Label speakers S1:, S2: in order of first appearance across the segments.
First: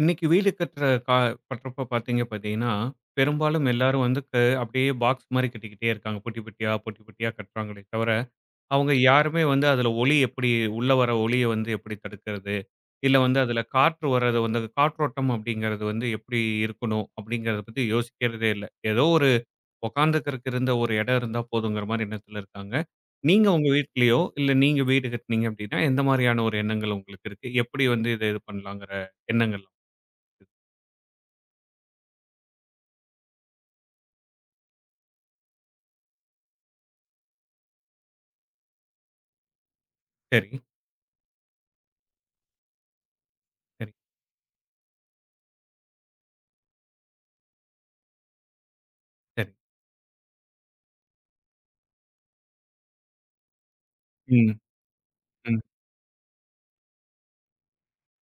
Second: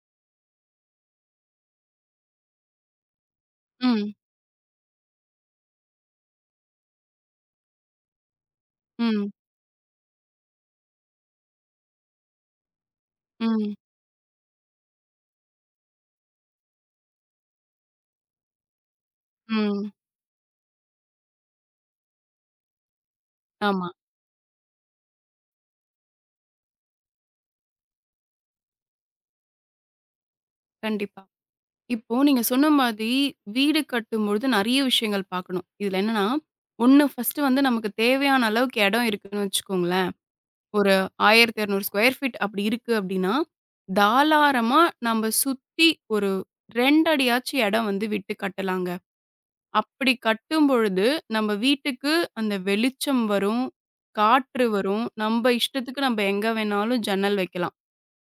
S1: இன்னைக்கு வீடு கட்டுற கட்டுறப்ப பார்த்தீங்கன்னா, பெரும்பாலும் எல்லாரும்
S2: ம்,
S1: வந்து அப்படியே பாக்ஸ் மாரி கட்டிக்கிட்டே இருக்காங்க. பொட்டி பொட்டியா கட்டுறாங்களே தவிர, அவங்க
S2: ம்,
S1: யாருமே வந்து அதில ஒளி எப்படி உள்ள வர ஒளிய வந்து எப்படி தடுக்கிறது? இல்ல வந்து அதில
S2: ம்,
S1: காற்று வர்றது வந்து அது காற்றோட்டம் அப்படிங்கிறது வந்து எப்படி இருக்கணும்? அப்படிங்கிறத பத்தி யோசிக்கிறதே இல்ல. ஏதோ ஒரு
S2: ம்.
S1: உட்காந்துக்கிறதுக்கு இருந்த ஒரு இடம் இருந்தா போதுங்கிற மாரி எண்ணத்தில இருக்காங்க. நீங்க உங்க
S2: ஆமா,
S1: வீட்லயோ, இல்ல நீங்க வீடு கட்டுனீங்க அப்படின்னா, எந்த மாரியான ஒரு எண்ணங்கள் உங்களுக்கு இருக்கு? எப்படி வந்து இத இது பண்ணலாங்கிற எண்ணங்கள்?
S2: கண்டிப்பா. இப்போ நீங்க சொன்ன மாதிரி வீடு கட்டும்பொழுது நெறைய விஷயங்கள் பார்க்கணும். இதுல என்னன்னா, 1 ஃபர்ஸ்ட்டு வந்து நமக்கு தேவையான அளவுக்கு எடம் இருக்குன்னு வச்சுக்கோங்களேன்.
S1: சரி.
S2: ஒரு 1,200 ஸ்கொயர் ஃபீட் அப்படி இருக்கு அப்படின்னா,
S1: சரி,
S2: தாராளமா நம்ம சுத்தி ஒரு 2 அடியாச்சும் எடம் வந்து விட்டு கட்டலாங்க.
S1: சரி.
S2: அப்படி கட்டும்பொழுது நம்ம வீட்டுக்கு அந்த வெளிச்சம் வரும்,
S1: ம்,
S2: காற்று வரும், நம்ப
S1: ம்.
S2: இஷ்டத்துக்கு நம்ம எங்க வேணாலும் ஜன்னல் வைக்கலாம்.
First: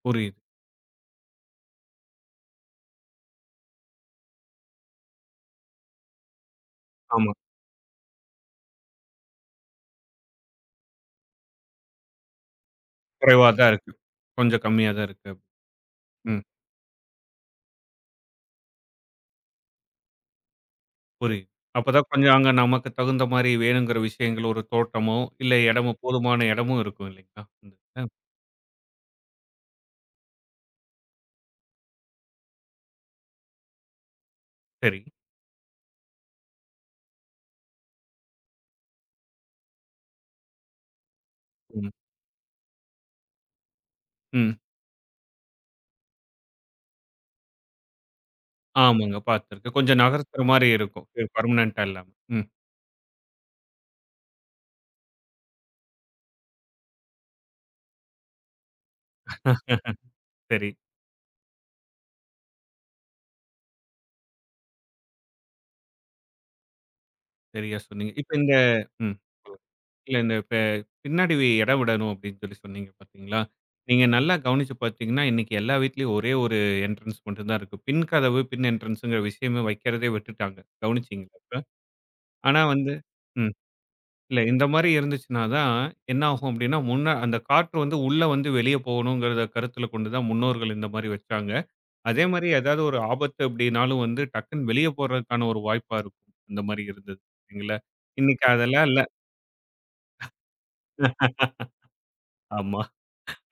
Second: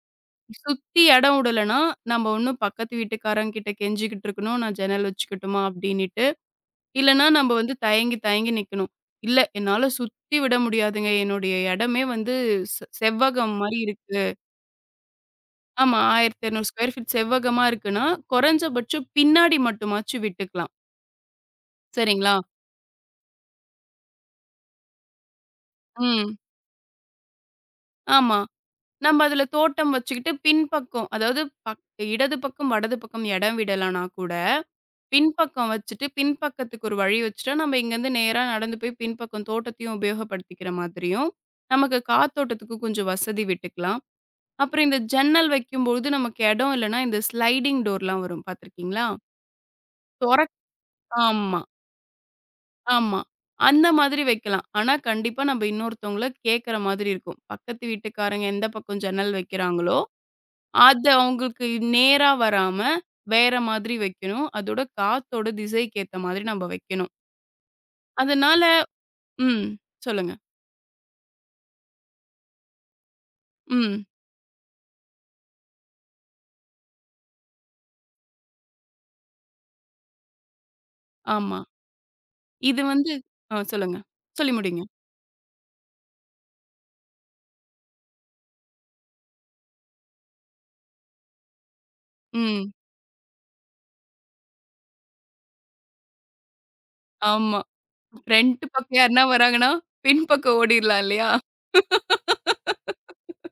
S1: புரியுது.
S2: சுத்தி இடம் விடலன்னா, நம்ம ஒண்ணும் பக்கத்து வீட்டுக்காரங்க கிட்ட கெஞ்சிக்கிட்டு இருக்கணும். "நான் ஜன்னல் வச்சுக்கட்டுமா?" அப்படின்னுட்டு. இல்லன்னா
S1: ஆமா.
S2: நம்ம வந்து தயங்கி தயங்கி நிக்கணும். "இல்ல என்னால சுத்தி விட முடியாதுங்க. என்னுடைய இடமே வந்து
S1: குறைவா
S2: செவ்வகம்
S1: தான்
S2: மாரி
S1: இருக்கு.
S2: இருக்கு."
S1: கொஞ்சம் கம்மியா தான் இருக்கு.
S2: ஆமா
S1: ம்.
S2: 1,200 ஸ்கொயர் ஃபீட் செவ்வகமா இருக்குன்னா, குறைஞ்சபட்சம் பின்னாடி மட்டுமாச்சும் விட்டுக்கலாம்.
S1: புரியுது. அப்பதான் கொஞ்சம்
S2: சரிங்களா?
S1: அங்க நமக்கு தகுந்த மாரி வேணுங்கிற விஷயங்கள் ஒரு தோட்டமோ, இல்ல இடமும்
S2: ம்.
S1: போதுமான இடமும் இருக்கும் இல்லைங்களா? அந்த இதுல.
S2: ஆமா. நம்ம அதுல தோட்டம் வச்சுக்கிட்டு பின்பக்கம், அதாவது பக் இடது பக்கம், வடது பக்கம் இடம் விடலனா கூட
S1: சரி.
S2: பின்பக்கம் வச்சுட்டு, பின்பக்கத்துக்கு ஒரு வழி வச்சுட்டா, நம்ம இங்கேருந்து நேரா நடந்து போய் பின்பக்கம் தோட்டத்தையும் உபயோகப்படுத்திக்கிற மாதிரியும்,
S1: ம்,
S2: நமக்கு காத்தோட்டத்துக்கு கொஞ்சம் வசதி விட்டுக்கலாம்.
S1: ம்.
S2: அப்புறம் இந்த ஜன்னல் வைக்கும்பொழுது நமக்கு இடம் இல்லன்னா, இந்த ஸ்லைடிங் டோர்லாம் வரும் பார்த்துருக்கீங்களா?
S1: ஆமாங்க பார்த்துருக்கேன். கொஞ்சம் நகர்த்துற
S2: தொறக்
S1: மாரி இருக்கும்.
S2: ஆமா,
S1: பெர்மனன்ட்டா இல்லாம. ம்.
S2: ஆமா. அந்த மாதிரி வைக்கலாம். ஆனா, கண்டிப்பா நம்ம இன்னொருத்தவங்கள கேட்கிற மாதிரி இருக்கும். பக்கத்து வீட்டுக்காரங்க எந்த பக்கம் ஜன்னல் வைக்கிறாங்களோ,
S1: சரி.
S2: அது அவங்களுக்கு நேரா வராம, வேற மாதிரி வைக்கணும். அதோட காத்தோட திசைக்கு ஏத்த மாதிரி நம்ம வைக்கணும்.
S1: சரியா சொன்னீங்க. இப்ப இந்த
S2: அதனால
S1: ம்.
S2: ம்.
S1: இல்ல
S2: சொல்லுங்க.
S1: இந்த பின்னாடி இடம் விடணும் அப்படின்னு சொன்னீங்க பார்த்தீங்களா?
S2: ம்.
S1: நீங்க நல்லா கவனிச்சு பார்த்தீங்கன்னா, இன்னைக்கு எல்லா வீட்லயும் ஒரே ஒரு என்ட்ரன்ஸ் மட்டும் தான் இருக்கு. பின் கதவு, பின் என்ட்ரன்ஸ்ங்கிற விஷயமே வைக்கிறதே விட்டுட்டாங்க. கவனிச்சீங்களா
S2: ஆமா.
S1: இப்ப? ஆனா
S2: இது
S1: வந்து
S2: வந்து
S1: ம்.
S2: ஆ சொல்லுங்க.
S1: இல்ல
S2: சொல்லி
S1: இந்த
S2: முடிங்க.
S1: மாரி இருந்துச்சுன்னா தான் என்ன ஆகும் அப்படின்னா, முன்ன அந்த காற்று வந்து உள்ள வந்து வெளிய போகணுங்கிறத கருத்துல கொண்டு தான் முன்னோர்கள் இந்த மாரி வச்சாங்க. அதே மாரி
S2: ம்.
S1: ஏதாவது ஒரு ஆபத்து அப்படின்னாலும் வந்து டக்குன்னு வெளிய போறதுக்கான ஒரு வாய்ப்பா இருக்கும். இந்த மாரி இருந்தது.
S2: ஆமா.
S1: இல்லைங்களா? இன்னைக்கு
S2: ஃப்ரண்ட்
S1: அதெல்லாம்
S2: பக்கம்
S1: இல்ல.
S2: யாருன்னா வராங்கன்னா, பின் பக்கம் ஓடிர்லாம் இல்லையா?
S1: ஆமா.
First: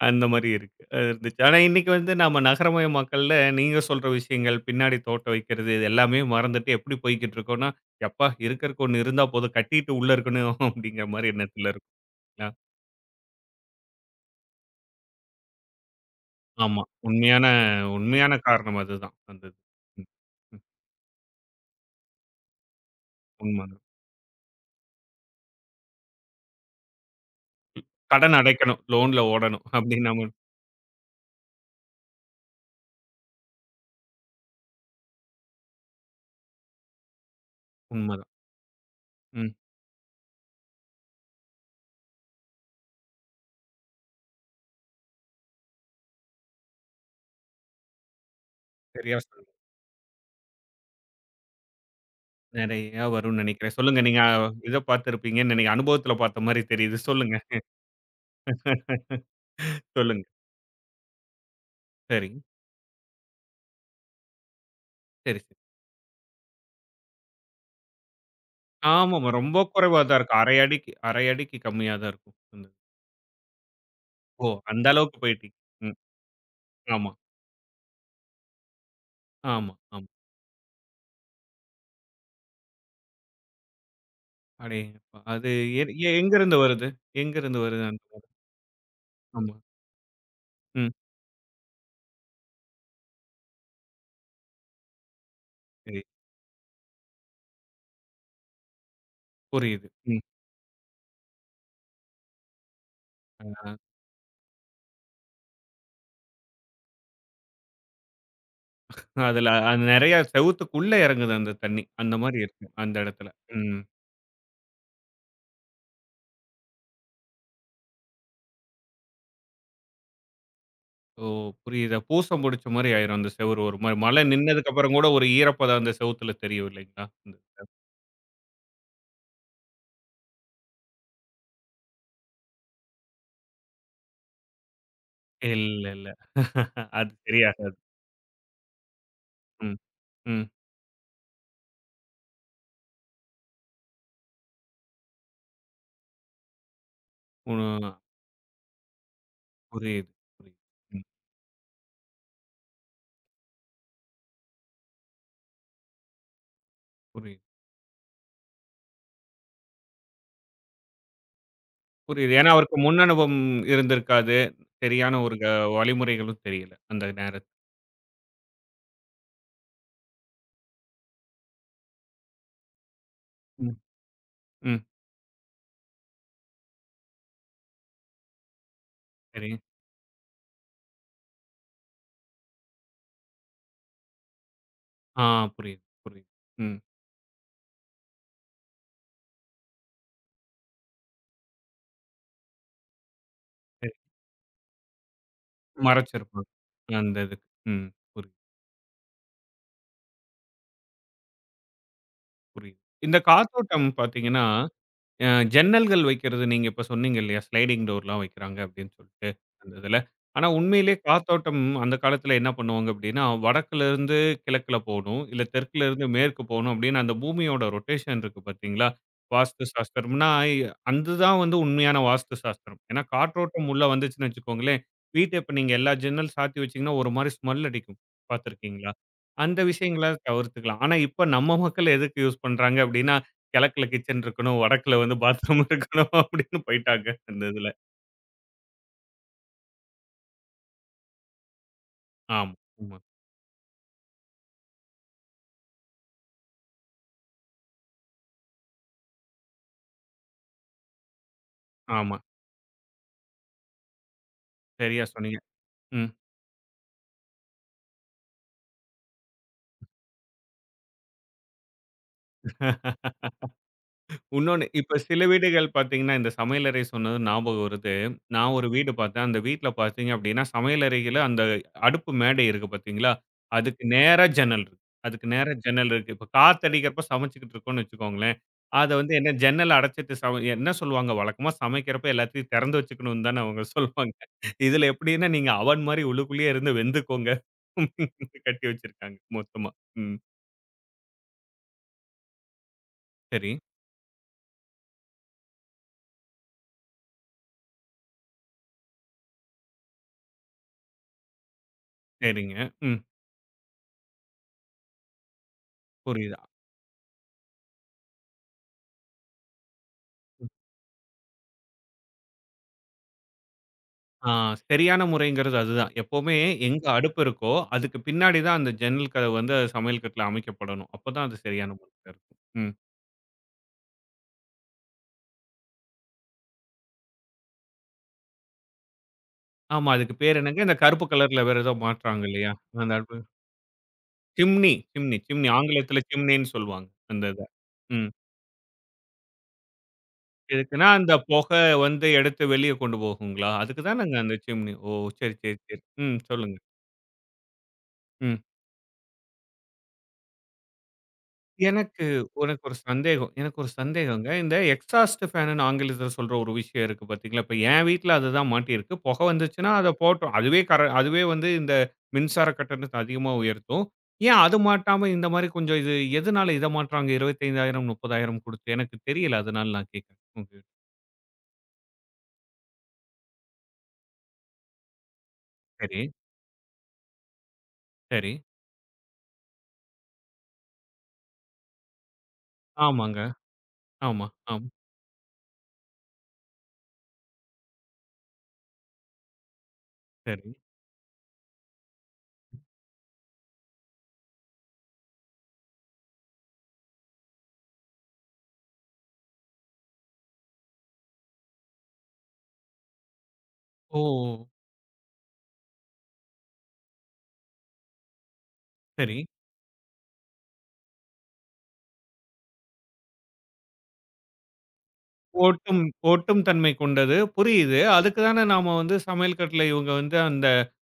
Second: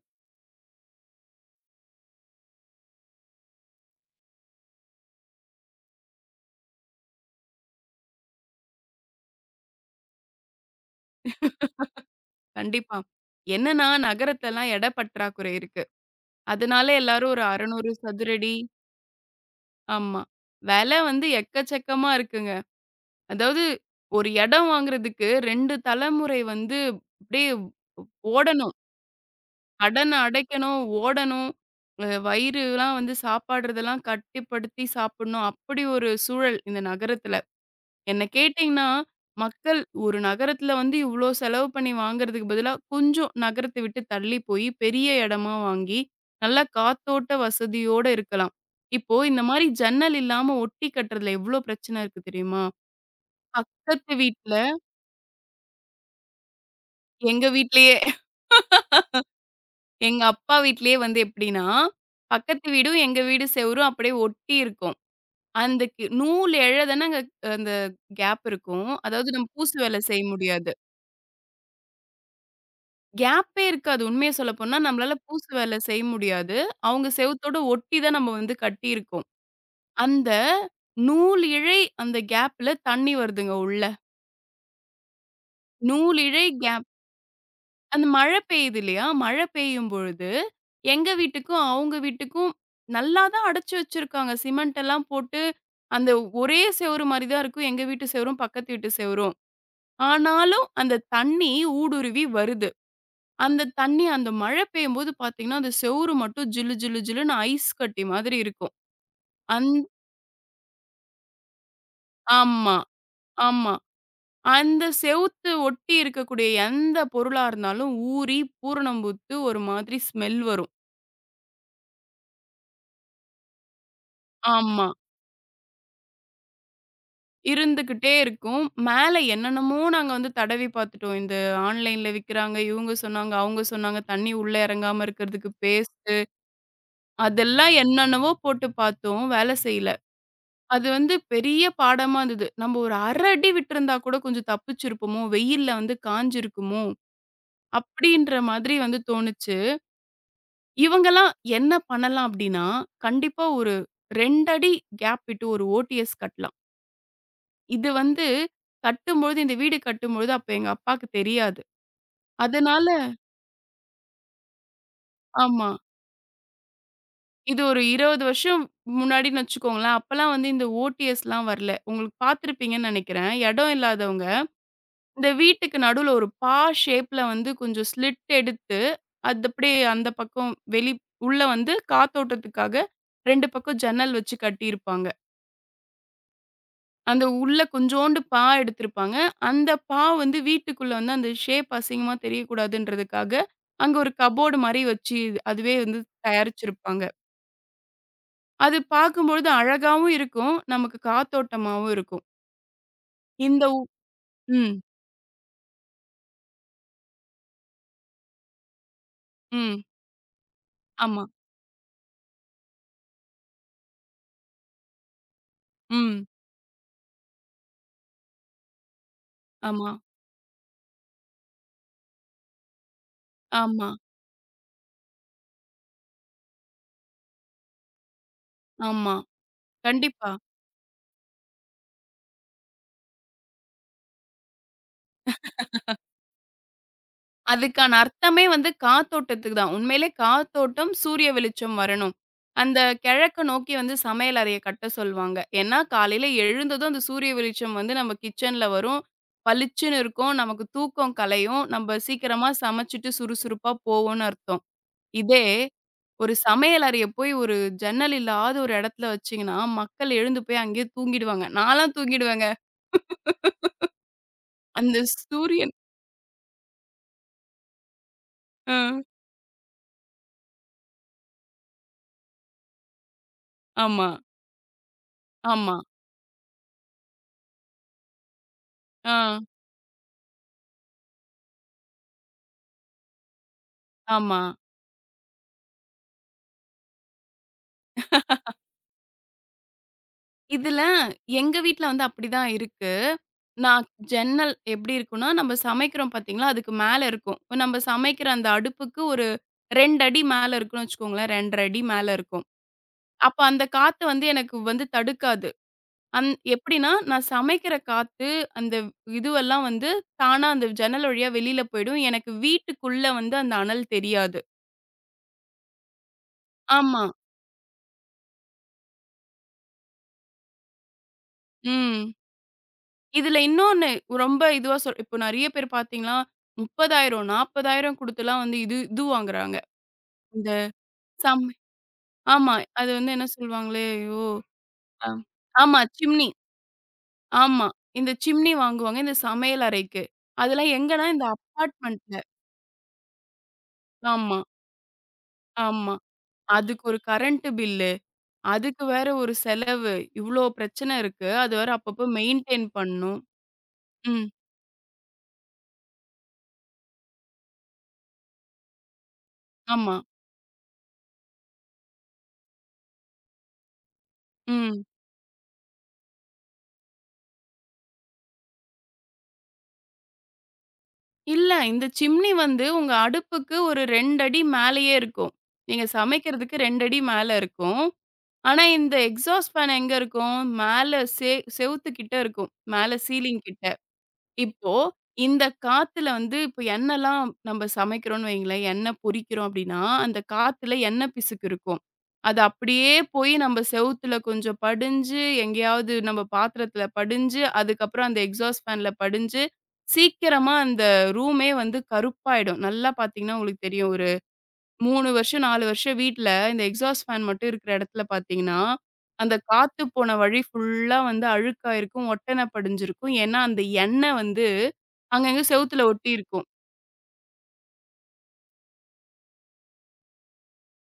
S1: அந்த மாரி இருக்கு. இருந்துச்சு. ஆனா இன்னைக்கு வந்து நாம நகரமயமாக்கல்ல நீங்க சொல்ற விஷயங்கள், பின்னாடி தோட்டம் வைக்கிறது இது எல்லாமே மறந்துட்டு எப்படி போய்க்கிட்டு இருக்கோம்னா, "எப்பா இருக்கறக்கு ஒண்ணு இருந்தா போதும், கட்டிட்டு உள்ள இருக்கணும்." அப்படிங்கிற மாரி எண்ணத்துல இருக்குங்களா?
S2: கண்டிப்பா. என்னன்னா நகரத்தெல்லாம் எட பற்றாக்குறை இருக்கு.
S1: ஆமா.
S2: அதனால எல்லாரும் ஒரு
S1: உண்மையான
S2: 600
S1: உண்மையான
S2: சதுரடி
S1: காரணம் அதுதான். அந்த இது. ம்.
S2: ஆமா. விலை வந்து எக்கச்சக்கமா இருக்குங்க. அதாவது
S1: உண்மதான்.
S2: ஒரு இடம் வாங்குறதுக்கு 2 தலைமுறை வந்து அப்படியே
S1: கடன்
S2: ஓடணும்.
S1: அடைக்கணும். லோன்ல ஓடணும். அப்படின்னு
S2: கடன
S1: நாம
S2: அடைக்கணும், ஓடணும். அ வயிறுலாம் வந்து சாப்பாடுறதெல்லாம் கட்டிப்படுத்தி சாப்பிடணும். அப்படி ஒரு சூழல் இந்த நகரத்துல. என்ன
S1: உண்மதான்.
S2: கேட்டீங்கன்னா,
S1: ம்.
S2: மக்கள் ஒரு நகரத்துல வந்து இவ்ளோ செலவு பண்ணி வாங்குறதுக்கு பதிலா, கொஞ்சம் நகரத்த விட்டு தள்ளி போய், பெரிய இடமா வாங்கி, நல்ல காத்தோட்ட வசதியோட இருக்கலாம். இப்போ
S1: சரியா
S2: இந்த
S1: சொன்னீங்க.
S2: மாரி ஜன்னல் இல்லாம ஒட்டி கட்டுறதுல எவ்ளோ பிரச்சனை இருக்கு தெரியுமா?
S1: நெறையா வரும்னு நெனைக்கிறேன். சொல்லுங்க.
S2: பக்கத்து
S1: நீங்க
S2: வீட்ல
S1: இத பார்த்திருப்பீங்கன்னு நெனை அனுபவத்துல பார்த்த மாரி தெரியுது. சொல்லுங்க.
S2: எங்க வீட்லயே எங்க
S1: சொல்லுங்க.
S2: அப்பா வீட்லயே வந்து எப்படின்னா,
S1: சரி.
S2: பக்கத்து வீடும், எங்க வீடு செவுரும் அப்படியே ஒட்டி இருக்கும்.
S1: சரி, சரி.
S2: அந்த நூல் எழதான அங்க அந்த கேப் இருக்கும்.
S1: ஆமாமா.
S2: அதாவது நம்ம
S1: ரொம்ப
S2: பூசு வேலை
S1: குறைவா தான்
S2: செய்ய
S1: இருக்கும். 1/2
S2: முடியாது.
S1: அடிக்கு 1/2 அடிக்கு கம்மியா தான் இருக்கும். அந்த
S2: கேப்பே இருக்காது. உண்மைய
S1: ஓ!
S2: சொல்லப்போனா,
S1: அந்த
S2: நம்மளால
S1: அளவுக்கு
S2: பூசு
S1: போயிட்டீங்க.
S2: வேலை
S1: ம்.
S2: செய்ய முடியாது. அவங்க
S1: ஆமா,
S2: செவுத்தோட ஒட்டி தான் நம்ம வந்து கட்டியிருக்கோம்.
S1: ஆமா, ஆமா.
S2: அந்த நூல் இழை அந்த கேப்ல தண்ணி வருதுங்க உள்ள.
S1: அடேங்கப்பா! அது எ
S2: நூல் இழை
S1: எங்கருந்து வருது?
S2: கேப்
S1: எங்கருந்து வருது அந்த
S2: அந்த
S1: மாதிரி?
S2: மழை பெய்யுது இல்லையா? மழை
S1: ஆமா.
S2: பெய்யும் பொழுது,
S1: ம்.
S2: எங்க வீட்டுக்கும், அவங்க வீட்டுக்கும் நல்லா தான் அடைச்சு வச்சிருக்காங்க. சிமெண்ட் எல்லாம் போட்டு,
S1: சரி.
S2: அந்த ஒரே செவுரு மாரி தான் இருக்கும். எங்க வீட்டு செவுரும், பக்கத்து வீட்டு செவுரும்.
S1: புரியுது. ம்.
S2: ஆனாலும் அந்த தண்ணி ஊடுருவி வருது. அந்த
S1: அ
S2: தண்ணி அந்த மழை பெய்யும்போது பார்த்தீங்கன்னா, அந்த செவுரு மட்டும் ஜிலு ஜிலு ஜிலுன்னு ஐஸ் கட்டி மாதிரி இருக்கும்.
S1: அதுல
S2: அந்
S1: அது நெறைய செவுத்துக்குள்ள இறங்குது அந்த தண்ணி. அந்த மாரி இருக்கும்
S2: ஆமா,
S1: அந்த இடத்துல.
S2: ஆமா.
S1: ம்.
S2: அந்த செவுத்து ஒட்டி இருக்கக்கூடிய எந்த பொருளா இருந்தாலும் ஊறி பூரணம் பூத்து ஒரு மாதிரி ஸ்மெல் வரும்.
S1: ஓ! புரியுது. பூசம் புடிச்ச மாரி ஆயிரும் அந்த செவுரு ஒரு மாரி. மழை நின்னதுக்கு
S2: ஆமா.
S1: அப்புறம் கூட ஒரு ஈரப்பதம் அந்த செவுத்துல தெரியும் இல்லைங்களா? இந்த-
S2: இருந்துகிட்டே இருக்கும். மேல என்னென்னமோ நாங்க வந்து தடவி பார்த்துட்டோம். இந்த ஆன்லைன்ல விக்கிறாங்க, இவங்க சொன்னாங்க, அவங்க சொன்னாங்க, தண்ணி உள்ள இறங்காம இருக்கிறதுக்கு
S1: இல்ல, இல்ல.
S2: பேஸ்ட்டு,
S1: அது
S2: அதெல்லாம்
S1: சரியாகாது.
S2: என்னென்னவோ போட்டு பார்த்தோம். வேலை
S1: ம்.
S2: செய்யல.
S1: ம்.
S2: அது வந்து பெரிய பாடமா இருந்தது. நம்ம ஒரு 1/2 அடி விட்டிருந்தா கூட கொஞ்சம் தப்பிச்சிருப்போமோ! வெயில்ல வந்து காய்ஞ்சிருக்குமோ!
S1: உ
S2: அப்பிடின்ற மாதிரி வந்து தோணுச்சு.
S1: புரியுது, புரியுது. ம்.
S2: இவங்கலாம் என்ன பண்ணலாம் அப்பிடின்னா, கண்டிப்பா ஒரு 2 அடி கேப் விட்டு ஒரு ஓடிஎஸ் கட்டலாம்.
S1: புரியுது,
S2: இது வந்து கட்டும்பொழுது இந்த வீடு கட்டும்பொழுது அப்ப எங்க அப்பாக்கு தெரியாது.
S1: புரியுது. ஏன்னா அவருக்கு
S2: அதனால
S1: முன் அனுபவம் இருந்திருக்காது. சரியான ஒரு
S2: ஆமா.
S1: வழிமுறைகளும் தெரியல. அந்த
S2: இது ஒரு 20 வருஷம் முன்னாடின்னு வச்சுக்கோங்களேன். அப்பலாம் வந்து இந்த ஓடிஎஸ்லாம் வரல. உங்களுக்கு பார்த்துருப்பீங்கன்னு நெனைக்கிறேன். இடம்
S1: ம்.
S2: இல்லாதவங்க,
S1: ம்.
S2: இந்த வீட்டுக்கு நடுவுல ஒரு பா ஷேப்ல வந்து கொஞ்சம் ஸ்லிட் எடுத்து, அது
S1: சரி.
S2: அப்படியே அந்த பக்கம் வெளி உள்ள வந்து காத்தோட்டத்துக்காக 2 பக்கம் ஜன்னல் வச்சு கட்டியிருப்பாங்க.
S1: ஆ புரியுது, புரியுது. ம்.
S2: அந்த உள்ள கொஞ்சோண்டு பா எடுத்திருப்பாங்க. அந்த பா வந்து வீட்டுக்குள்ள வந்து அந்த ஷேப் அசிங்கமா தெரியக்கூடாதுன்றதுக்காக,
S1: சரி.
S2: அங்க ஒரு கபோர்டு மாரி வச்சு அதுவே வந்து
S1: மறைச்சிருப்பாங்க.
S2: தயாரிச்சிருப்பாங்க.
S1: அந்த இதுக்கு. ம். புரியுது,
S2: அது பார்க்கும்பொழுது அழகாவும் இருக்கும். நமக்கு காத்தோட்டமாவும் இருக்கும்.
S1: புரியுது. இந்த
S2: இந்த
S1: காத்தோட்டம் பார்த்தீங்கன்னா
S2: ம்,
S1: அ ஜன்னல்கள் வைக்கிறது நீங்க இப்ப சொன்னீங்க இல்லையா? ஸ்லைடிங் டோர்லாம் வைக்கிறாங்க அப்படின்னு சொல்லிட்டு, அந்த
S2: ம்.
S1: இதுல. ஆனா உண்மையிலேயே
S2: ஆமா.
S1: காத்தோட்டம் அந்த காலத்துல என்ன பண்ணுவாங்க அப்படின்னா, வடக்குலேருந்து கிழக்குல போணும், இல்ல தெற்குலேருந்து
S2: ம்.
S1: மேற்கு போணும் அப்படின்னு அந்த பூமியோட ரொட்டேஷன் இருக்கு பார்த்தீங்களா? வாஸ்து
S2: ஆமா,
S1: சாஸ்திரம்னா, அது தான் வந்து உண்மையான வாஸ்து சாஸ்திரம். ஏன்னா காற்றோட்டம் உள்ள
S2: ஆமா,
S1: வந்துச்சுன்னு வச்சுக்கோங்களேன், வீட்ட இப்ப நீங்க எல்லா ஜன்னல் சாத்தி வச்சீங்கன்னா ஒரு மாரி ஸ்மெல் அடிக்கும். பார்த்துருக்கீங்களா?
S2: ஆமா.
S1: அந்த விஷயங்கள
S2: கண்டிப்பா.
S1: தவிர்த்துக்கலாம். ஆனா இப்ப நம்ம மக்கள் எதுக்கு யூஸ் பண்றாங்க அப்படின்னா, கிழக்குல கிச்சன் இருக்கணும். வடக்குல வந்து பாத்ரூம் இருக்கணும் அப்படின்னு போயிட்டாங்க அந்த இதுல.
S2: அதுக்கான அர்த்தமே வந்து காத்தோட்டத்துக்கு தான். உண்மையிலே காத்தோட்டம், சூரிய வெளிச்சம் வரணும்.
S1: ஆமா,
S2: அந்த
S1: ஆமா,
S2: கிழக்க நோக்கி வந்து சமையல் அறைய கட்ட சொல்வாங்க. ஏன்னா, காலையில எழுந்ததும் அந்த சூரிய வெளிச்சம் வந்து நம்ம கிச்சன்ல வரும். பளிச்சுன்னு இருக்கும். நமக்கு தூக்கம் கலையும். நம்ம
S1: ஆமா.
S2: சீக்கிரமா சமைச்சுட்டு சுறுசுறுப்பா போவோம்னு அர்த்தம்.
S1: சரியா சொன்னீங்க.
S2: இதே
S1: ம்.
S2: ஒரு சமையல் அறைய போய் ஒரு ஜன்னல் இல்லாத ஒரு இடத்துல வச்சீங்கன்னா, மக்கள் எழுந்து போய் அங்கேயே தூங்கிடுவாங்க. நான்லாம் தூங்கிடுவேங்க.
S1: இன்னொன்னு, இப்ப
S2: அந்த
S1: சில வீடுகள்
S2: சூரியன்
S1: பார்த்தீங்கன்னா, இந்த சமையலறை சொன்னது ஞாபகம் வருது. நான் ஒரு
S2: அ
S1: வீடு பார்த்தேன். அந்த வீட்ல பார்த்தீங்க அப்படின்னா, சமையலறையில அந்த அடுப்பு மேடை இருக்கு பார்த்தீங்களா? அதுக்கு
S2: ஆமா,
S1: நேரா ஜன்னல் இருக்கு. அதுக்கு நேரா
S2: ஆமா,
S1: ஜன்னல் இருக்கு. இப்ப காத்தடிக்கிறப்ப சமைச்சுக்கிட்டு இருக்கோம்னு வச்சுக்கோங்களேன், அத வந்து என்ன
S2: ஆ,
S1: ஜன்னல அடைச்சிட்டு என்ன சொல்லுவாங்க? வழக்கமா சமைக்கிறப்ப எல்லாத்தையும் திறந்து வச்சுக்கணும்னு தானே அவங்க சொல்லுவாங்க.
S2: ஆமா.
S1: இதுல எப்படின்னா, நீங்க அவன் மாரி உள்ளுக்குள்ளேயே இருந்து வெந்துக்கோங்க. அப்படின்னு கட்டி வச்சிருக்காங்க மொத்தமா. ம்.
S2: இதுல எங்க வீட்ல வந்து அப்படிதான் இருக்கு.
S1: சரி,
S2: நான் ஜன்னல் எப்படி இருக்கும்னா, நம்ம சமைக்கிறோம் பார்த்தீங்களா, அதுக்கு மேல இருக்கும். நம்ம சமைக்கிற அந்த அடுப்புக்கு ஒரு 2 அடி மேல இருக்குன்னு வச்சுக்கோங்களேன். 2 1/2 அடி மேல இருக்கும்.
S1: சரிங்க. ம்.
S2: அப்ப அந்த காத்து வந்து எனக்கு வந்து தடுக்காது. அந்
S1: புரியுது.
S2: எப்படின்னா, நான் சமைக்கிற காத்து, அந்த இதுவெல்லாம் வந்து தானா அந்த ஜன்னல் வழியா வெளியில போயிடும். எனக்கு வீட்டுக்குள்ள வந்து அந்த அனல்
S1: ஆ
S2: தெரியாது.
S1: சரியான முறைங்கிறது அதுதான். எப்பவுமே எங்க
S2: ஆமா.
S1: அடுப்பு இருக்கோ, அதுக்கு பின்னாடி தான் அந்த ஜன்னல் கதவு வந்து சமையல் கட்டுல அமைக்கப்படணும். அப்பதான் அது சரியான முறையில
S2: ம்.
S1: இருக்கும். ம்.
S2: இதுல இன்னொன்னு ரொம்ப இதுவா சொல் இப்போ நெறைய பேர் பார்த்தீங்கன்னா, 30,000, 40,000 குடுத்துலாம் வந்து இது இது வாங்குறாங்க.
S1: ஆமா அதுக்கு பேர்
S2: இந்த
S1: என்னங்க? இந்த கருப்பு
S2: சம்
S1: கலர்ல வேற ஏதோ மாட்டுறாங்க இல்லையா?
S2: ஆமா. அது
S1: அந்த
S2: வந்து
S1: அடுப்பு
S2: என்ன சொல்லுவாங்களே, ஐயோ!
S1: சிம்னி
S2: ஆ.
S1: சிம்னி சிம்னி
S2: ஆமா
S1: ஆங்கிலத்தில
S2: சிம்னி.
S1: சிம்னின்னு சொல்லுவாங்க. அந்த இத.
S2: ஆமா.
S1: ம்.
S2: இந்த சிம்னி வாங்குவாங்க, இந்த சமையல் அறைக்கு. அதெல்லாம்
S1: எதுக்குன்னா
S2: எங்கன்னா
S1: அந்த
S2: இந்த
S1: புகை வந்து
S2: அப்பார்ட்மெண்ட்ல.
S1: எடுத்து வெளிய கொண்டு போகுங்களா? அதுக்கு தானங்க அந்த
S2: ஆமா,
S1: சிம்னி. ஓ! சரி, சரி, சரி.
S2: ஆமா.
S1: ம். சொல்லுங்க.
S2: அதுக்கு ஒரு கரண்ட் பில்லு,
S1: ம்.
S2: அதுக்கு வேற ஒரு செலவு. இவ்ளோ பிரச்சனை இருக்கு. அது வேற
S1: எனக்கு
S2: அப்பப்போ
S1: உனக்கு
S2: மெயின்டெயின்
S1: ஒரு
S2: பண்ணணும்.
S1: சந்தேகம். எனக்கு ஒரு
S2: ம்.
S1: சந்தேகங்க. இந்த எக்ஸாஸ்ட் ஃபேனுன்னு ஆங்கிலத்தில சொல்ற ஒரு விஷயம் இருக்கு பார்த்தீங்களா? இப்ப என் வீட்ல அதுதான் மாட்டியிருக்கு. புகை வந்துச்சுன்னா அத
S2: ஆமா.
S1: போட்ரும். அதுவே வந்து இந்த மின்சார கட்டணத்த அதிகமா உயர்த்தும். ஏன் அது
S2: ம்.
S1: மாட்டாம இந்த மாரி கொஞ்சம் இது எதனால இத மாட்றாங்க 25,000 30,000 குடுத்து? எனக்கு தெரியல. அதனால நான் கேட்கிறேன். ம்.
S2: இல்ல. இந்த சிம்னி வந்து உங்க அடுப்புக்கு ஒரு 2 அடி மேலேயே இருக்கும். நீங்க
S1: சரி,
S2: சமைக்கிறதுக்கு 2 அடி மேல இருக்கும்.
S1: சரி.
S2: ஆனா, இந்த எக்ஸாஸ்ட் ஃபேன் எங்க இருக்கும்? மேல செவுத்து கிட்ட இருக்கும். மேல
S1: ஆமாங்க.
S2: சீலிங் கிட்ட.
S1: ஆமா, ஆமா.
S2: இப்போ இந்த காத்துல வந்து இப்ப எண்ணெய்லாம் நம்ம சமைக்கிறோம்னு வைங்களேன், எண்ணெய் பொரிக்கிறோம் அப்டின்னா, அந்த
S1: சரி.
S2: காத்துல எண்ணெய் பிசுக்கு இருக்கும். அது அப்படியே போய் நம்ம செவுத்துல கொஞ்சம் படிஞ்சு, எங்கேயாவது நம்ம பாத்திரத்துல படிஞ்சு, அதுக்கப்புறம் அந்த எக்ஸாஸ்ட் ஃபேன்ல படிஞ்சு, சீக்கிரமா அந்த ரூமே வந்து கருப்பாயிடும். நல்லா பாத்தீங்கன்னா உங்களுக்கு தெரியும்.
S1: ஓ!
S2: 3 வருஷம், 4 வருஷம் வீட்ல இந்த எக்ஸாஸ்ட் ஃபேன் மட்டும் இருக்கிற இடத்துல பார்த்தீங்கன்னா,
S1: சரி.
S2: அந்த காத்து போன வழி ஃபுல்லா வந்து அழுக்காயிருக்கும், ஒட்டன படிஞ்சிருக்கும். ஏன்னா, அந்த எண்ணெய் வந்து அங்கங்க
S1: ஒட்டும்
S2: செவுத்துல
S1: ஒட்டும்
S2: ஒட்டியிருக்கும்.
S1: தன்மை கொண்டது. புரியுது. அதுக்கு தானே நாம வந்து சமையல் கட்டுல இவங்க வந்து அந்த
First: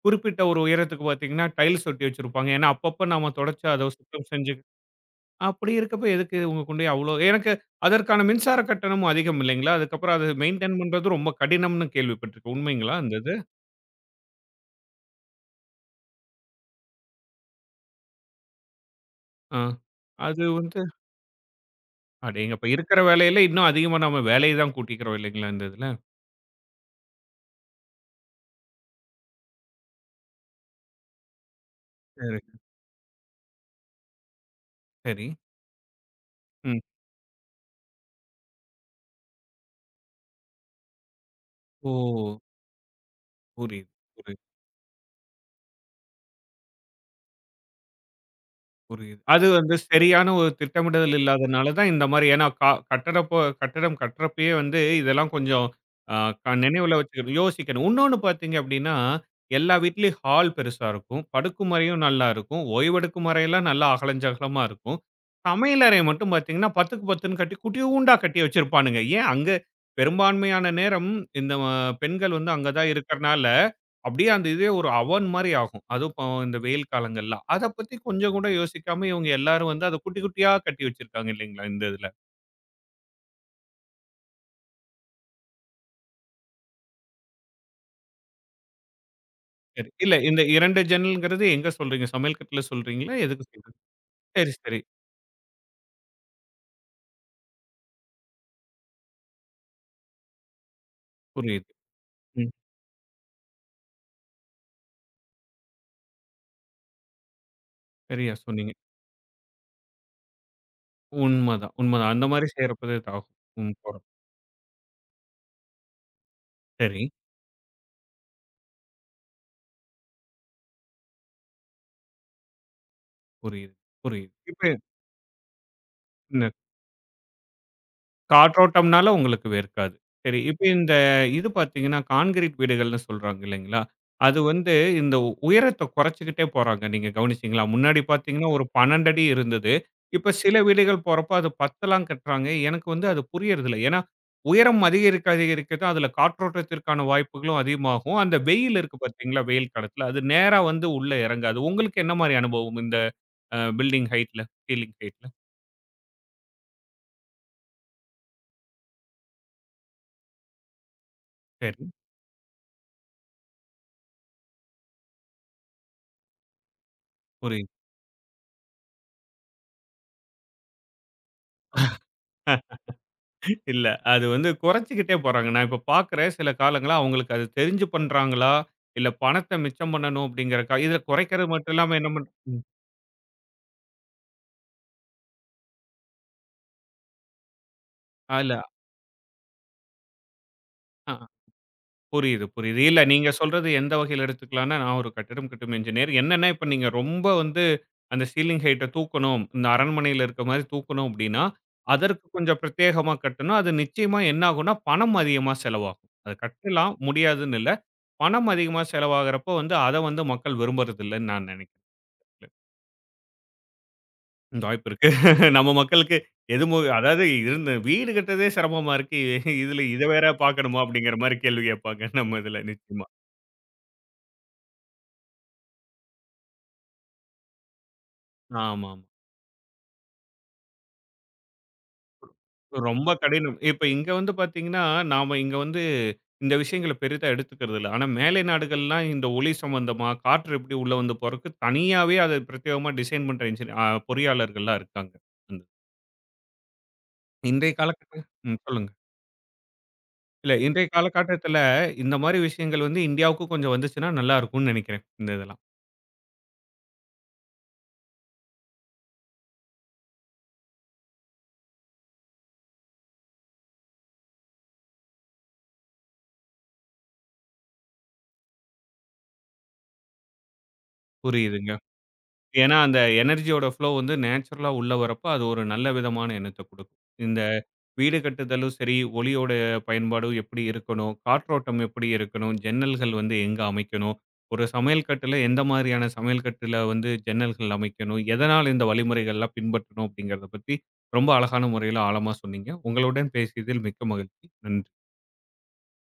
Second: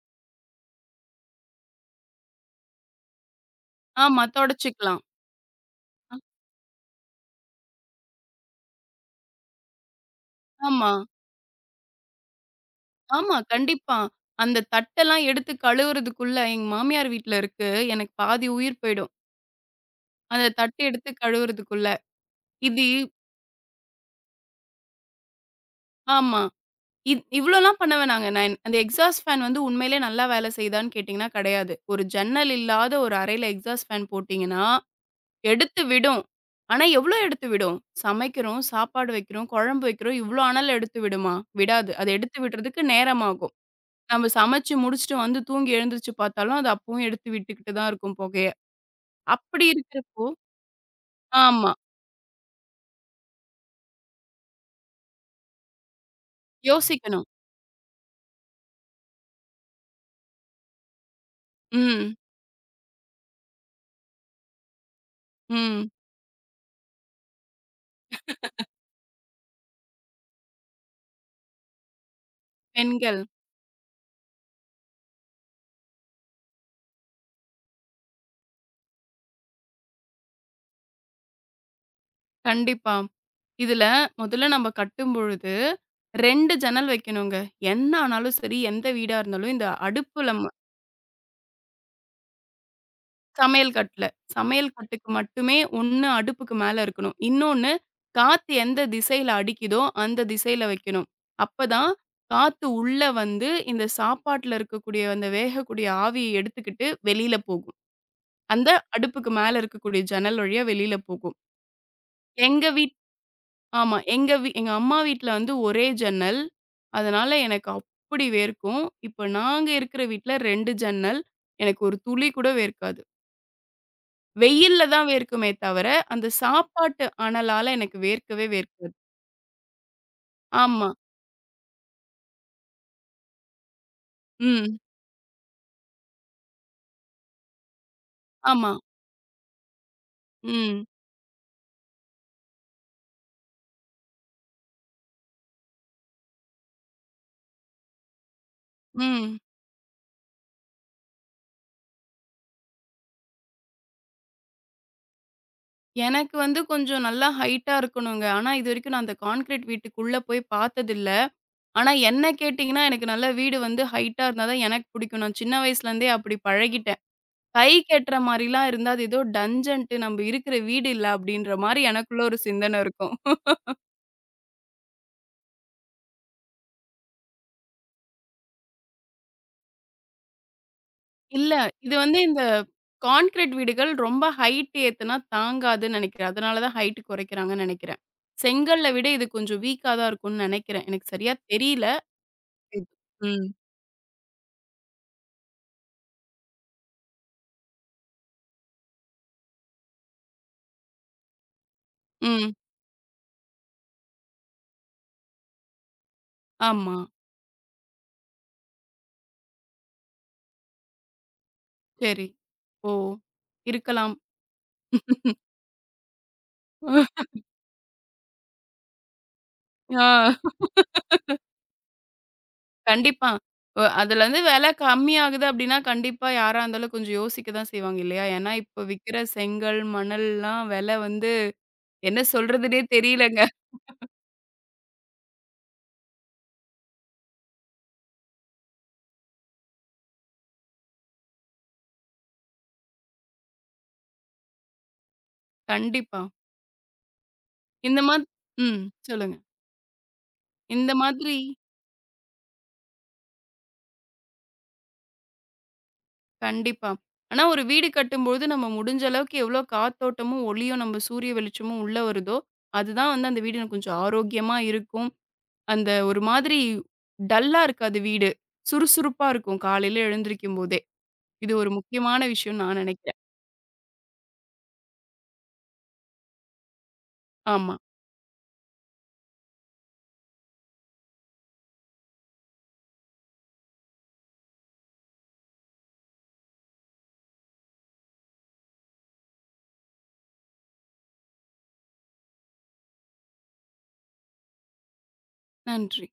S1: குறிப்பிட்ட ஒரு உயரத்துக்கு பார்த்தீங்கன்னா, டைல்ஸ் ஒட்டி வச்சிருப்பாங்க. ஏன்னா, அப்பப்ப நாம தொடச்சு அத
S2: ஆமா,
S1: சுத்தம் செஞ்சு
S2: தொடச்சுக்கலாம்.
S1: அப்படி இருக்கப்ப
S2: அ
S1: எதுக்கு இவங்க கொண்டு போய் அவ்வளோ எனக்கு அதற்கான மின்சார கட்டணமும் அதிகம் இல்லைங்களா? அதுக்கப்புறம் அத மெயின்டெயின்
S2: ஆமா,
S1: பண்றது ரொம்ப கடினம்னு கேள்விப்பட்டுருக்கேன். உண்மைங்களா அந்த இது?
S2: ஆமா, கண்டிப்பா. அந்த தட்டெல்லாம் எடுத்து கழுவுறதுக்குள்ள எங்க மாமியார் வீட்ல இருக்கு. எனக்கு பாதி உயிர் போயிடும்.
S1: ஆ. அது
S2: அந்த தட்ட
S1: வந்து
S2: எடுத்து கழுவுறதுக்குள்ள.
S1: அடேங்கப்பா!
S2: இது
S1: இருக்கிற வேலையில இன்னும் அதிகமா நம்ம வேலைய தான் கூட்டிக்கிறோம் இல்லைங்களா இந்த இதுல?
S2: ஆமா. இவ்ளோலாம் பண்ண வேணாங்க. நான் அந்த எக்ஸாஸ்ட் ஃபேன் வந்து உண்மையிலே நல்லா வேலை செய்யுதான்னு கேட்டீங்கன்னா, கிடையாது. ஒரு
S1: சரி,
S2: ஜன்னல் இல்லாத ஒரு அறையில எக்ஸாஸ்ட் ஃபேன் போட்டீங்கன்னா,
S1: சரி.
S2: எடுத்து விடும்.
S1: ம்.
S2: ஆனா, எவ்ளோ எடுத்து விடும்? சமைக்கிறோம், சாப்பாடு வைக்கிறோம், குழம்பு வைக்கிறோம். இவ்ளோ அனல் எடுத்து விடுமா? விடாது.
S1: ஓ!
S2: அது எடுத்து விடுறதுக்கு நேரமாகும்.
S1: புரியுது,
S2: நம்ம
S1: புரியுது.
S2: சமைச்சு முடிச்சுட்டு வந்து தூங்கி எழுந்திரிச்சு பார்த்தாலும், அது அப்பவும் எடுத்து விட்டுக்கிட்டு தான் இருக்கும் புகைய.
S1: புரியுது. அது
S2: அப்படி
S1: வந்து
S2: இருக்கிறப்போ
S1: சரியான ஒரு திட்டமிடுதல் இல்லாதனால
S2: ஆமா.
S1: தான் இந்த மாரி ஏன்னா கா கட்டடப்போ கட்டடம் கட்றப்பயே வந்து இதெல்லாம் கொஞ்சம் அ க நினைவுல
S2: யோசிக்கணும்.
S1: வச்சுக்கணும், யோசிக்கணும். உன்னொன்னு பார்த்தீங்க அப்டின்னா, எல்லா வீட்லயும் ஹால் பெருசா இருக்கும். படுக்கும் அறையும்
S2: ம்,
S1: நல்லா இருக்கும். ஓய்வெடுக்கும் அறையெல்லாம் நல்லா அகலஞ்சகலமா இருக்கும்.
S2: ம்.
S1: சமையலறை மட்டும் பார்த்தீங்கன்னா, 10க்கு 10ன்னு கட்டி குட்டியூண்டா கட்டி வச்சிருப்பானுங்க. ஏன் அங்க பெரும்பான்மையான நேரம் இந்த பெண்கள் வந்து அங்க தான்
S2: பெண்கள்.
S1: இருக்கறனால அப்படியே அந்த இதே ஒரு அவன் மாரி ஆகும். அதுவும் இப்போ இந்த வெயில் காலங்கள்ல. அத பத்தி கொஞ்சம் கூட யோசிக்காம இவங்க எல்லாரும் வந்து அத குட்டி குட்டியா கட்டி வச்சிருக்காங்க இல்லைங்களா? இந்த இதுல.
S2: கண்டிப்பா. இதுல முதல்ல நம்ம கட்டும்பொழுது 2 ஜன்னல் வைக்கணுங்க. என்ன ஆனாலும் சரி, எந்த வீடா இருந்தாலும் இந்த
S1: சரி. இல்ல
S2: அடுப்புல
S1: இந்த
S2: ம
S1: 2 ஜன்னல்ங்கிறது எங்க சொல்றீங்க? சமையல் கட்டுல சொல்றீங்களா? எதுக்கு சொல்றீங்க?
S2: சமையல் கட்டுல.
S1: சரி,
S2: சமையல்
S1: சரி.
S2: கட்டுக்கு மட்டுமே 1 அடுப்புக்கு மேல இருக்கணும். இன்னொன்னு காத்து எந்த திசையில அடிக்குதோ, அந்த திசையில வைக்கணும்.
S1: புரியுது.
S2: அப்பதான்
S1: ம்.
S2: காத்து உள்ள வந்து இந்த சாப்பாட்டுல இருக்கக்கூடிய அந்த வேகக்கூடிய ஆவிய எடுத்துக்கிட்டு வெளியில போகும்.
S1: சரியா
S2: அந்த
S1: சொன்னீங்க.
S2: அடுப்புக்கு மேல இருக்கக்கூடிய ஜன்னல் வழியா வெளியில போகும்.
S1: உண்மதான், உண்மதான். அந்த மாரி
S2: எங்க
S1: செய்யறப்ப தான்
S2: வீட்ல
S1: இதாகும். ம்.
S2: ஆமா.
S1: போறோம்.
S2: எங்க அம்மா வீட்ல வந்து ஒரே ஜன்னல்.
S1: சரி.
S2: அதனால எனக்கு அப்படி வேர்க்கும். இப்ப நாங்க இருக்கிற வீட்ல 2 ஜன்னல். எனக்கு ஒரு துளி கூட வேர்க்காது.
S1: புரியுது, புரியுது. இப்ப
S2: வெயில்ல தான் வேர்க்குமே தவிர, அந்த சாப்பாட்டு அனலால எனக்கு வேர்க்கவே வேர்க்காது.
S1: காற்றோட்டம்னால உங்களுக்கு வேர்க்காது. சரி, இப்ப
S2: ஆமா.
S1: இந்த இது பார்த்தீங்கன்னா, கான்கிரீட் வீடுகள்னு சொல்றாங்க இல்லைங்களா? அது வந்து
S2: ம்.
S1: இந்த உயரத்த குறைச்சுக்கிட்டே போறாங்க. நீங்க கவனிச்சீங்களா? முன்னாடி பார்த்தீங்கன்னா, ஒரு
S2: ஆமா.
S1: 12 அடி இருந்தது. இப்ப சில
S2: ம்.
S1: வீடுகள் போறப்ப அது 10லாம் கட்டுறாங்க. எனக்கு வந்து அது புரியறதில்ல. ஏன்னா, உயரம் அதிகரிக்க அதிகரிக்க தான் அதில காற்றோட்டத்திற்கான வாய்ப்புகளும் அதிகமாகும். அந்த வெயில் இருக்கு
S2: ம்.
S1: பார்த்தீங்களா? வெயில் காலத்தில அது நேரா வந்து உள்ள இறங்காது. உங்களுக்கு என்ன மாரி அனுபவம் இந்த பில்டிங் ஹைட்ல, சீலிங் ஹைட்ல?
S2: எனக்கு வந்து கொஞ்சம் நல்லா ஹைட்டா இருக்கணுங்க. ஆனா இதுவரைக்கும் நான் அந்த கான்கிரீட் வீட்டுக்குள்ள போய் பார்த்ததில்ல.
S1: சரி,
S2: ஆனா என்ன கேட்டீங்கன்னா, எனக்கு நல்லா வீடு வந்து ஹைட்டா இருந்தா தான் எனக்கு பிடிக்கும். நான் சின்ன வயசுலேருந்தே அப்படி பழகிட்டேன்.
S1: புரியுது.
S2: கைக்கு எட்டுற மாரிலாம் இருந்தா, அது ஏதோ டஞ்சன்ட்டு நம்ப இருக்கிற வீடு இல்ல அப்டின்ற மாரி எனக்குள்ள ஒரு சிந்தனை இருக்கும்.
S1: இல்ல. அது வந்து குறைச்சுக்கிட்டே போறாங்க. நான் இப்ப பார்க்கிறேன் சில காலங்களா அவங்களுக்கு அது தெரிஞ்சு பண்றாங்களா? இல்ல பணத்த மிச்சம் பண்ணணும் அப்படிங்கிறக்கா இத குறைக்கிறது
S2: இல்ல,
S1: மட்டும் இல்லாம
S2: இது
S1: என்ன
S2: வந்து
S1: பண்
S2: இந்த
S1: ம்.
S2: கான்கிரீட் வீடுகள் ரொம்ப ஹைட் ஏத்துனா தாங்காதுன்னு நெனைக்கிறேன். அதனால தான் ஹைட் குறைக்கிறாங்கன்னு நெனைக்கிறேன்.
S1: ஆ, இல்ல
S2: செங்கல்ல விட இது கொஞ்சம் வீக்கா தான் இருக்கும்னு நெனைக்கிறேன். எனக்கு
S1: அ
S2: சரியா தெரியல.
S1: புரியுது, புரியுது. இல்ல நீங்க
S2: ம்,
S1: சொல்றது எந்த வகையில எடுத்துக்கலாம்னா, நான் ஒரு கட்டிடம் கட்டும் என்ஜினியர். என்னன்னா இப்ப நீங்க ரொம்ப வந்து அந்த சீலிங் ஹைட்ட தூக்கணும். இந்த அரண்மனையில இருக்க மாரி தூக்கணும் அப்படின்னா, அதற்கு
S2: ம்.
S1: கொஞ்சம் பிரத்யேகமா கட்டணும். அது நிச்சயமா என்ன ஆகும்னா, பணம் அதிகமா செலவாகும். அது கட்டலாம்
S2: ஆமா.
S1: முடியாதுன்னு இல்ல. பணம் அதிகமா செலவாகுறப்போ வந்து அத வந்து மக்கள் விரும்புறதில்லன்னு நான் நினைக்கிறேன்.
S2: சரி. ஓ! இருக்கலாம்.
S1: இந்த வாய்ப்பு இருக்கு. நம்ம மக்களுக்கு எது அதாவது இருந்த வீடு கட்டுறதே சிரமமா இருக்கு. இ- இதுல இத வேற
S2: ஆ.
S1: பார்க்கணுமா? அப்படிங்கிற மாரி கேள்வி கேட்பாங்க நம்ம இதுல நிச்சயமா.
S2: கண்டிப்பா. அதுலருந்து விலை கம்மியாகுது அப்டின்னா, கண்டிப்பா யாரா இருந்தாலும் கொஞ்சம் யோசிக்க தான் செய்வாங்க இல்லையா? ஏன்னா, இப்ப
S1: ஆமாமா.
S2: விக்கிற செங்கல், மணல்லாம் விலை வந்து என்ன சொல்றதுன்னே
S1: ரொம்ப
S2: தெரியலங்க.
S1: கடினம். இப்ப இங்க வந்து பார்த்தீங்கன்னா, நாம இங்க வந்து இந்த விஷயங்கள பெரிதா எடுத்துக்கிறது இல்ல. ஆனா மேலை நாடுகள்லாம் இந்த ஒளி சம்பந்தமா, காற்று எப்படி உள்ள வந்து போறக்கு தனியாவே அத பிரத்யேகமா டிசைன் பண்ற இன்ஜினி அ பொறியாளர்கள்லாம் இருக்காங்க. ம்.
S2: கண்டிப்பா.
S1: இன்றைய
S2: இந்த
S1: காலகட்ட ம்
S2: ம்.
S1: சொல்லுங்க.
S2: சொல்லுங்க.
S1: இல்ல இன்றைய
S2: இந்த மாதிரி
S1: காலகட்டத்தில இந்த மாரி விஷயங்கள் வந்து இந்தியாவுக்கும் கொஞ்சம் வந்துச்சுன்னா நல்லா இருக்கும்னு நினைக்கிறேன். இந்த இதுல.
S2: கண்டிப்பா. ஆனா, ஒரு வீடு கட்டும்பொழுது நம்ம முடிஞ்ச அளவுக்கு எவ்ளோ காத்தோட்டமும், ஒளியும், நம்ம சூரிய வெளிச்சமும் உள்ள வருதோ, அதுதான் வந்து அந்த வீடு எனக்கு கொஞ்சம் ஆரோக்கியமா இருக்கும். அந்த ஒரு மாதிரி டல்லா இருக்காது வீடு. சுறுசுறுப்பா இருக்கும் காலையில எழுந்திரிக்கும்போதே. இது ஒரு
S1: புரியுதுங்க.
S2: முக்கியமான விஷயம்னு
S1: ஏன்னா,
S2: நான்
S1: அந்த
S2: நினைக்கிறேன்.
S1: எனர்ஜியோட ஃப்ளோ வந்து நேச்சுரலா உள்ள வரப்ப, அது ஒரு நல்ல விதமான எண்ணத்த குடுக்கும். இந்த
S2: ஆமா.
S1: வீடு கட்டுதலும் சரி, ஒளியோட பயன்பாடும் எப்படி இருக்கணும்? காற்றோட்டம் எப்படி இருக்கணும்? ஜன்னல்கள் வந்து எங்க அமைக்கணும்? ஒரு சமையல் கட்டுல எந்த மாதிரியான சமையல் கட்டுல வந்து ஜன்னல்கள் அமைக்கணும்? எதனால இந்த வழிமுறைகள்லாம் பின்பற்றணும்? அப்படிங்கிறத பத்தி ரொம்ப அழகான முறையில ஆழமா சொன்னீங்க. உங்களுடன் பேசியதில் மிக்க மகிழ்ச்சி. நன்றி.
S2: நன்றி.